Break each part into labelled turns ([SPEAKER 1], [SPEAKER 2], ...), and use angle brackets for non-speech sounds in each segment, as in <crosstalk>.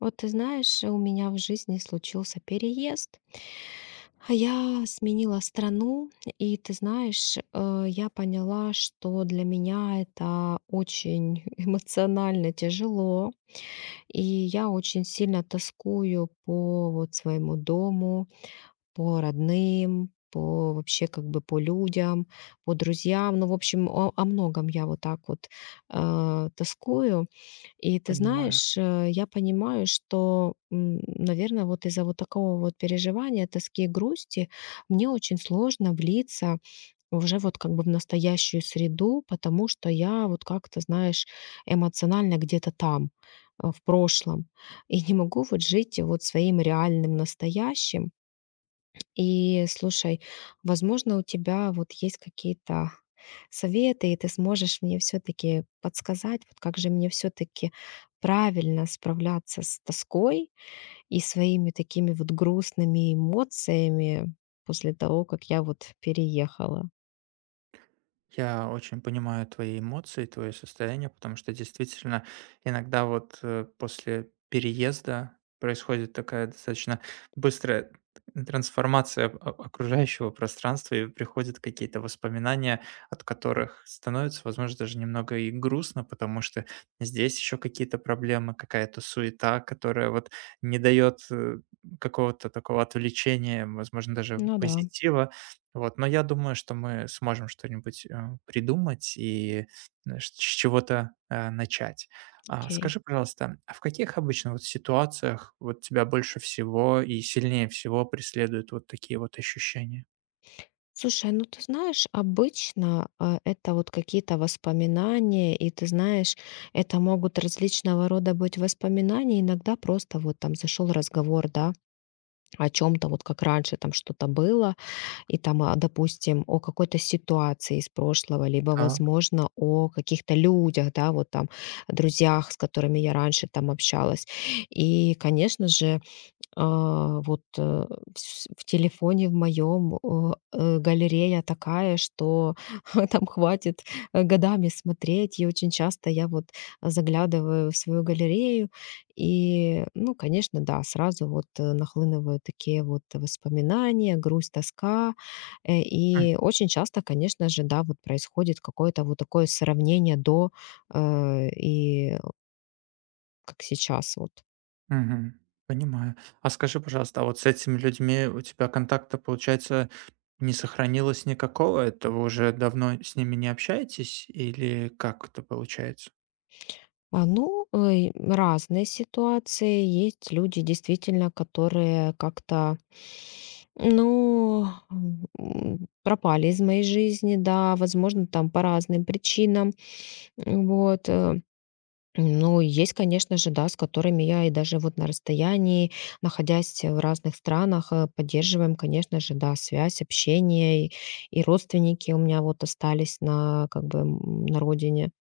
[SPEAKER 1] Вот ты знаешь, у меня в жизни случился переезд. Я сменила страну, и ты знаешь, я поняла, что для меня это очень <laughs> эмоционально тяжело, и я очень сильно тоскую по вот своему дому, по родным, по вообще как бы по людям, по друзьям. Ну, в общем, о многом я вот так вот тоскую. И ты
[SPEAKER 2] Понимаю.
[SPEAKER 1] знаешь, я понимаю, что, наверное, вот из-за вот такого вот переживания, тоски и грусти мне очень сложно влиться уже вот как бы в настоящую среду, потому что я вот как-то, знаешь, эмоционально где-то там, в прошлом, и не могу вот жить вот своим реальным настоящим, и слушай, возможно, у тебя вот есть какие-то советы, и ты сможешь мне все-таки подсказать, вот как же мне все-таки правильно справляться с тоской и своими такими вот грустными эмоциями после того, как я вот переехала.
[SPEAKER 2] Я очень понимаю твои эмоции, твое состояние, потому что действительно иногда вот после переезда происходит такая достаточно быстрая трансформация окружающего пространства, и приходят какие-то воспоминания, от которых становится, возможно, даже немного и грустно, потому что здесь еще какие-то проблемы, какая-то суета, которая вот не дает какого-то такого отвлечения, возможно, даже
[SPEAKER 1] Ну да,
[SPEAKER 2] позитива. Вот, но я думаю, что мы сможем что-нибудь придумать и, э, ш с чего-то, начать. А
[SPEAKER 1] окей.
[SPEAKER 2] скажи, пожалуйста, а в каких обычно вот ситуациях вот тебя больше всего и сильнее всего преследуют вот такие вот ощущения?
[SPEAKER 1] Слушай, ну ты знаешь, обычно это вот какие-то воспоминания, и ты знаешь, это могут различного рода быть воспоминания, иногда просто вот там зашел разговор, да, о чем то вот как раньше там что-то было, и там, допустим, о какой-то ситуации из прошлого, либо,
[SPEAKER 2] Так,
[SPEAKER 1] возможно, о каких-то людях, да, вот там, друзьях, с которыми я раньше там общалась. И, конечно же, а, вот, э, вс в телефоне в моем, галерея такая, что <laughs> там хватит, годами смотреть. И очень часто я вот заглядываю в свою галерею. И, ну, конечно, да, сразу вот, нахлынывают такие вот воспоминания, грусть, тоска. Э,
[SPEAKER 2] м,
[SPEAKER 1] и очень часто, конечно же, да, вот происходит какое-то вот такое сравнение до, и как сейчас вот.
[SPEAKER 2] мгм, понимаю. А скажи, пожалуйста, а вот с этими людьми у тебя контакта, получается, не сохранилось никакого? Это вы уже давно с ними не общаетесь или как это получается?
[SPEAKER 1] Ну, ой, разные ситуации. Есть люди, действительно, которые как-то, ну, пропали из моей жизни, да, возможно, там по разным причинам. М, вот, э. Ну, есть, конечно же, да, с которыми я и даже вот на расстоянии, находясь в разных странах, поддерживаем, конечно же, да, связь, общение. И родственники у меня вот остались на, как бы, на родине.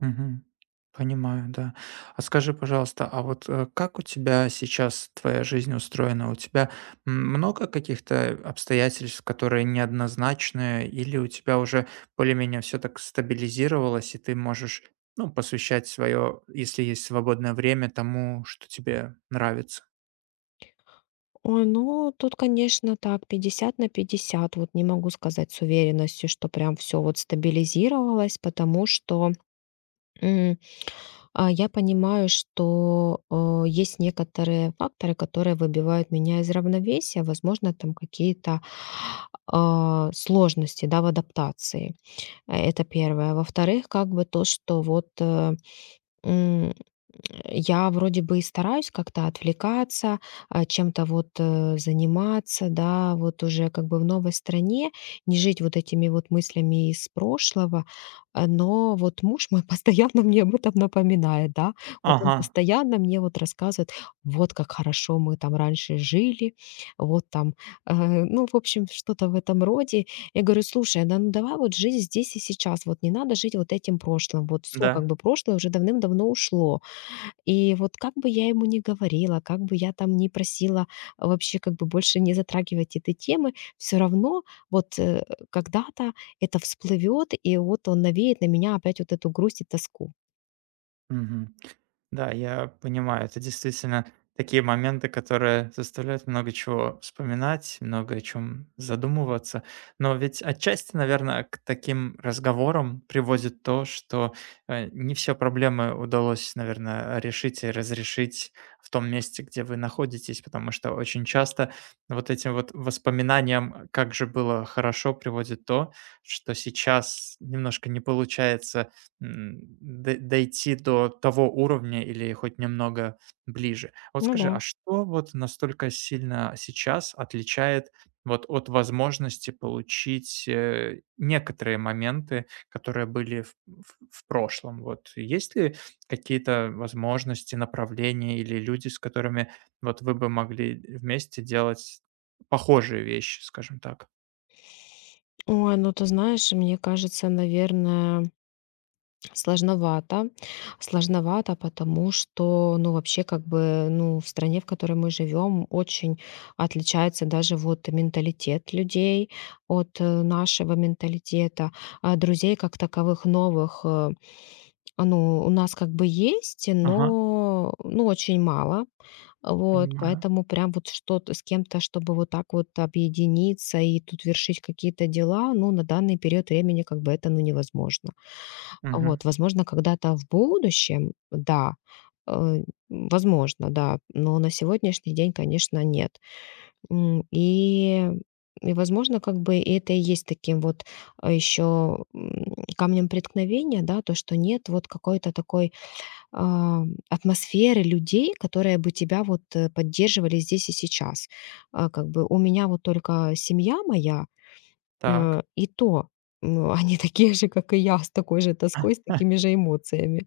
[SPEAKER 2] Мгм. Понимаю, да. А скажи, пожалуйста, а вот как у тебя сейчас твоя жизнь устроена? У тебя м, много каких-то обстоятельств, которые неоднозначные, или у тебя уже более-менее все так стабилизировалось, и ты можешь, ну, посвящать свое, если есть свободное время, тому, что тебе нравится?
[SPEAKER 1] Ой, ну, тут, конечно, так, 50 на 50. Вот не могу сказать с уверенностью, что прям все вот стабилизировалось, потому что, м, я понимаю, что, есть некоторые факторы, которые выбивают меня из равновесия. Возможно, там какие-то, сложности, да, в адаптации. Э, это первое. Во-вторых, как бы то, что вот, М, я вроде бы и стараюсь как-то отвлекаться, чем-то вот, заниматься, да, вот уже как бы в новой стране, не жить вот этими вот мыслями из прошлого, но вот муж мой <laughs> постоянно мне об этом напоминает, да. Вот он
[SPEAKER 2] Ага,
[SPEAKER 1] постоянно мне вот рассказывает: "Вот как хорошо мы там раньше жили". Вот там, э, ну, в общем, что-то в этом роде. Я говорю: "Слушай, да ну давай вот жить здесь и сейчас, вот не надо жить вот этим прошлым, вот все как
[SPEAKER 2] да.
[SPEAKER 1] бы прошлое уже давным-давно ушло". И вот как бы я ему ни говорила, как бы я там не просила вообще как бы больше не затрагивать этой темы, все равно вот, когда-то это всплывет, и вот он навеет на меня опять вот эту грусть и тоску.
[SPEAKER 2] Да, я понимаю, это действительно такие моменты, которые заставляют много чего вспоминать, много о чем задумываться. Но ведь отчасти, наверное, к таким разговорам приводит то, что не все проблемы удалось, наверное, решить и разрешить в том месте, где вы находитесь, потому что очень часто вот этим вот воспоминаниям, э, как же было хорошо, приводит то, что сейчас немножко не получается. М, д дойти до того уровня или хоть немного ближе. Вот
[SPEAKER 1] Ну
[SPEAKER 2] скажи,
[SPEAKER 1] да.
[SPEAKER 2] а что вот настолько сильно сейчас отличает вот от возможности получить, некоторые моменты, которые были в прошлом? Вот есть ли какие-то возможности, направления или люди, с которыми вот вы бы могли вместе делать похожие вещи, скажем так?
[SPEAKER 1] Ой, ну ты знаешь, мне кажется, наверное, сложновато. Сложновато, потому что, ну, вообще, как бы, ну, в стране, в которой мы живем, очень отличается даже вот менталитет людей от нашего менталитета. А друзей как таковых новых, ну, у нас как бы есть,
[SPEAKER 2] Ага,
[SPEAKER 1] но, ну, очень мало. Вот,
[SPEAKER 2] понимаю.
[SPEAKER 1] поэтому прям вот что-то с кем-то, чтобы вот так вот объединиться и тут вершить какие-то дела, ну, на данный период времени как бы это, ну, невозможно.
[SPEAKER 2] Мгм.
[SPEAKER 1] Вот, возможно, когда-то в будущем, да, э, возможно, да, но на сегодняшний день, конечно, нет. М, И, и возможно, как бы и это и есть таким вот еще камнем преткновения, да, то, что нет вот какой-то такой а, атмосферы людей, которые бы тебя вот поддерживали здесь и сейчас. А, как бы у меня вот только семья моя.
[SPEAKER 2] Так.
[SPEAKER 1] И то, ну, они <laughs> такие же, как и я, с такой же тоской, с
[SPEAKER 2] <laughs>
[SPEAKER 1] такими же эмоциями.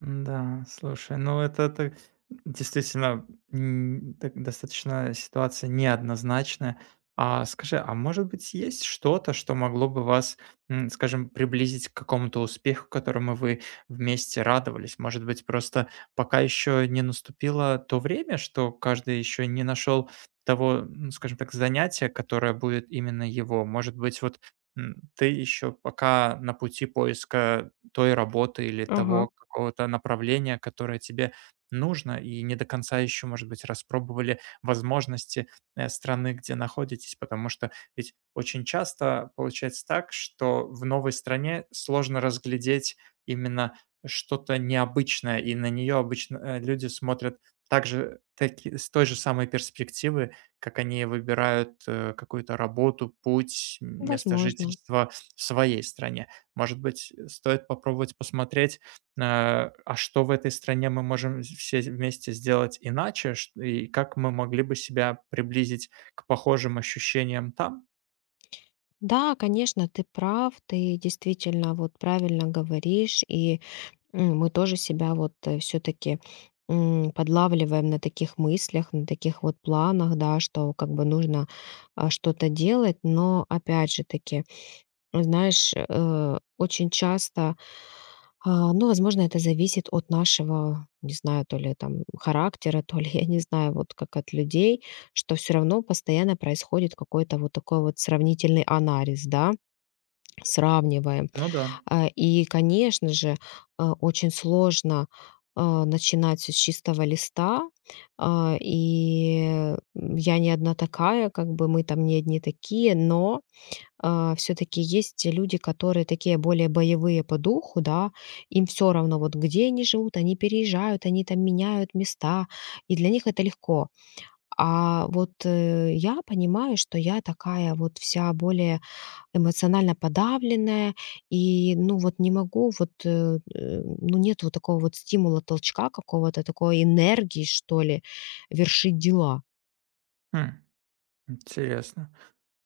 [SPEAKER 2] Да, слушай, ну это ты действительно, м, так достаточно ситуация неоднозначная. А скажи, а может быть, есть что-то, что могло бы вас, м, скажем, приблизить к какому-то успеху, которому вы вместе радовались? Может быть, просто пока еще не наступило то время, что каждый еще не нашел того, ну, скажем так, занятия, которое будет именно его? Может быть, вот, м, ты еще пока на пути поиска той работы или
[SPEAKER 1] Ага.
[SPEAKER 2] того какого-то направления, которое тебе нужно, и не до конца еще, может быть, распробовали возможности страны, где находитесь, потому что ведь очень часто получается так, что в новой стране сложно разглядеть именно что-то необычное, и на нее обычно люди смотрят также с той же самой перспективы, как они выбирают какую-то работу, путь, место
[SPEAKER 1] Возможно.
[SPEAKER 2] жительства в своей стране. Может быть, стоит попробовать посмотреть, а что в этой стране мы можем все вместе сделать иначе, чт и как мы могли бы себя приблизить к похожим ощущениям там?
[SPEAKER 1] Да, конечно, ты прав, ты действительно вот правильно говоришь, и мы тоже себя вот все-таки подлавливаем на таких мыслях, на таких вот планах, да, что как бы нужно что-то делать, но опять же таки знаешь, очень часто, ну, возможно, это зависит от нашего, не знаю, то ли там характера, то ли, <laughs> я не знаю, вот как от людей, что все равно постоянно происходит какой-то вот такой вот сравнительный анализ, да, сравниваем.
[SPEAKER 2] Ну да.
[SPEAKER 1] И конечно же, очень сложно начинать всё с чистого листа, я не одна такая, как бы мы там не одни такие, но все-таки есть люди, которые такие более боевые по духу, да, им все равно, вот где они живут, они переезжают, они там меняют места, и для них это легко. А вот я понимаю, что я такая вот вся более эмоционально подавленная, и, ну, вот не могу, вот, ну, нет вот такого вот стимула, толчка какого-то, такой энергии, что ли, вершить дела.
[SPEAKER 2] Хм, интересно.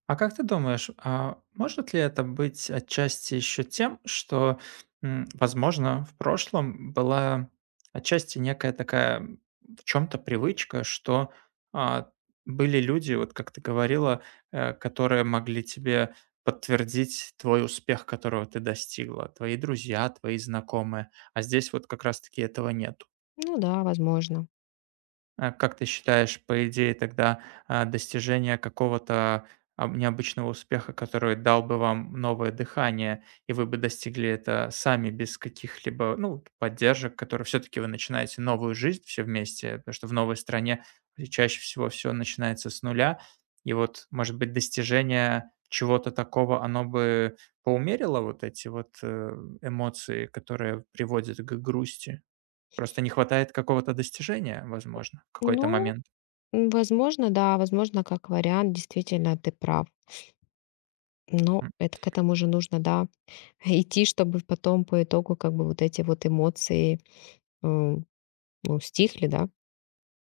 [SPEAKER 2] А как ты думаешь, а может ли это быть отчасти еще тем, что, м, возможно, в прошлом была отчасти некая такая м, в чем-то привычка, что а, были люди, вот как ты говорила, которые могли тебе подтвердить твой успех, которого ты достигла, твои друзья, твои знакомые, а здесь вот как раз-таки этого нет.
[SPEAKER 1] Ну да, возможно.
[SPEAKER 2] А как ты считаешь, по идее, тогда, достижение какого-то, необычного успеха, который дал бы вам новое дыхание, и вы бы достигли это сами без каких-либо, ну, поддержек, которые все-таки вы начинаете новую жизнь все вместе, потому что в новой стране чаще всего все начинается с нуля. И вот, может быть, достижение чего-то такого, оно бы поумерило вот эти вот, эмоции, которые приводят к грусти? Просто не хватает какого-то достижения, возможно, в какой-то
[SPEAKER 1] Ну.
[SPEAKER 2] момент.
[SPEAKER 1] М, возможно, да, возможно, как вариант, действительно, ты прав. Но
[SPEAKER 2] М.
[SPEAKER 1] это к этому же нужно, да, <laughs> идти, чтобы потом по итогу как бы вот эти вот эмоции м, ну, стихли, да?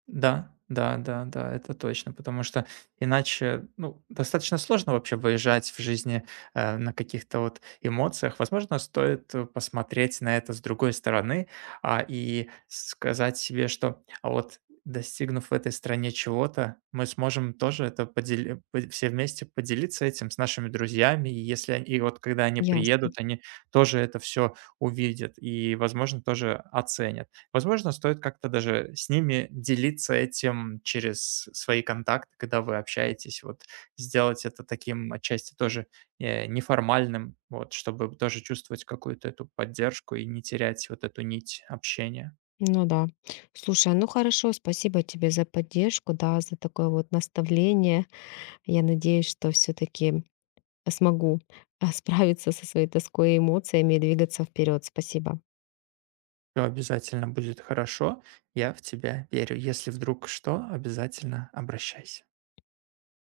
[SPEAKER 2] Да, да, да, да, это точно, потому что иначе, ну, достаточно сложно вообще выезжать в жизни на каких-то вот эмоциях. Возможно, стоит посмотреть на это с другой стороны, и сказать себе, что а вот достигнув в этой стране чего-то, мы сможем тоже это все вместе поделиться этим с нашими друзьями, и если и вот когда они
[SPEAKER 1] Ясно.
[SPEAKER 2] приедут, они тоже это все увидят и, возможно, тоже оценят. Возможно, стоит как-то даже с ними делиться этим через свои контакты, когда вы общаетесь. Вот сделать это таким отчасти тоже неформальным, вот, чтобы тоже чувствовать какую-то эту поддержку и не терять вот эту нить общения.
[SPEAKER 1] Ну да. Слушай, ну хорошо, спасибо тебе за поддержку, да, за такое вот наставление. Я надеюсь, что все-таки смогу справиться со своей тоской и эмоциями и двигаться вперед. Спасибо.
[SPEAKER 2] Все обязательно будет хорошо. Я в тебя верю. Если вдруг что, обязательно обращайся.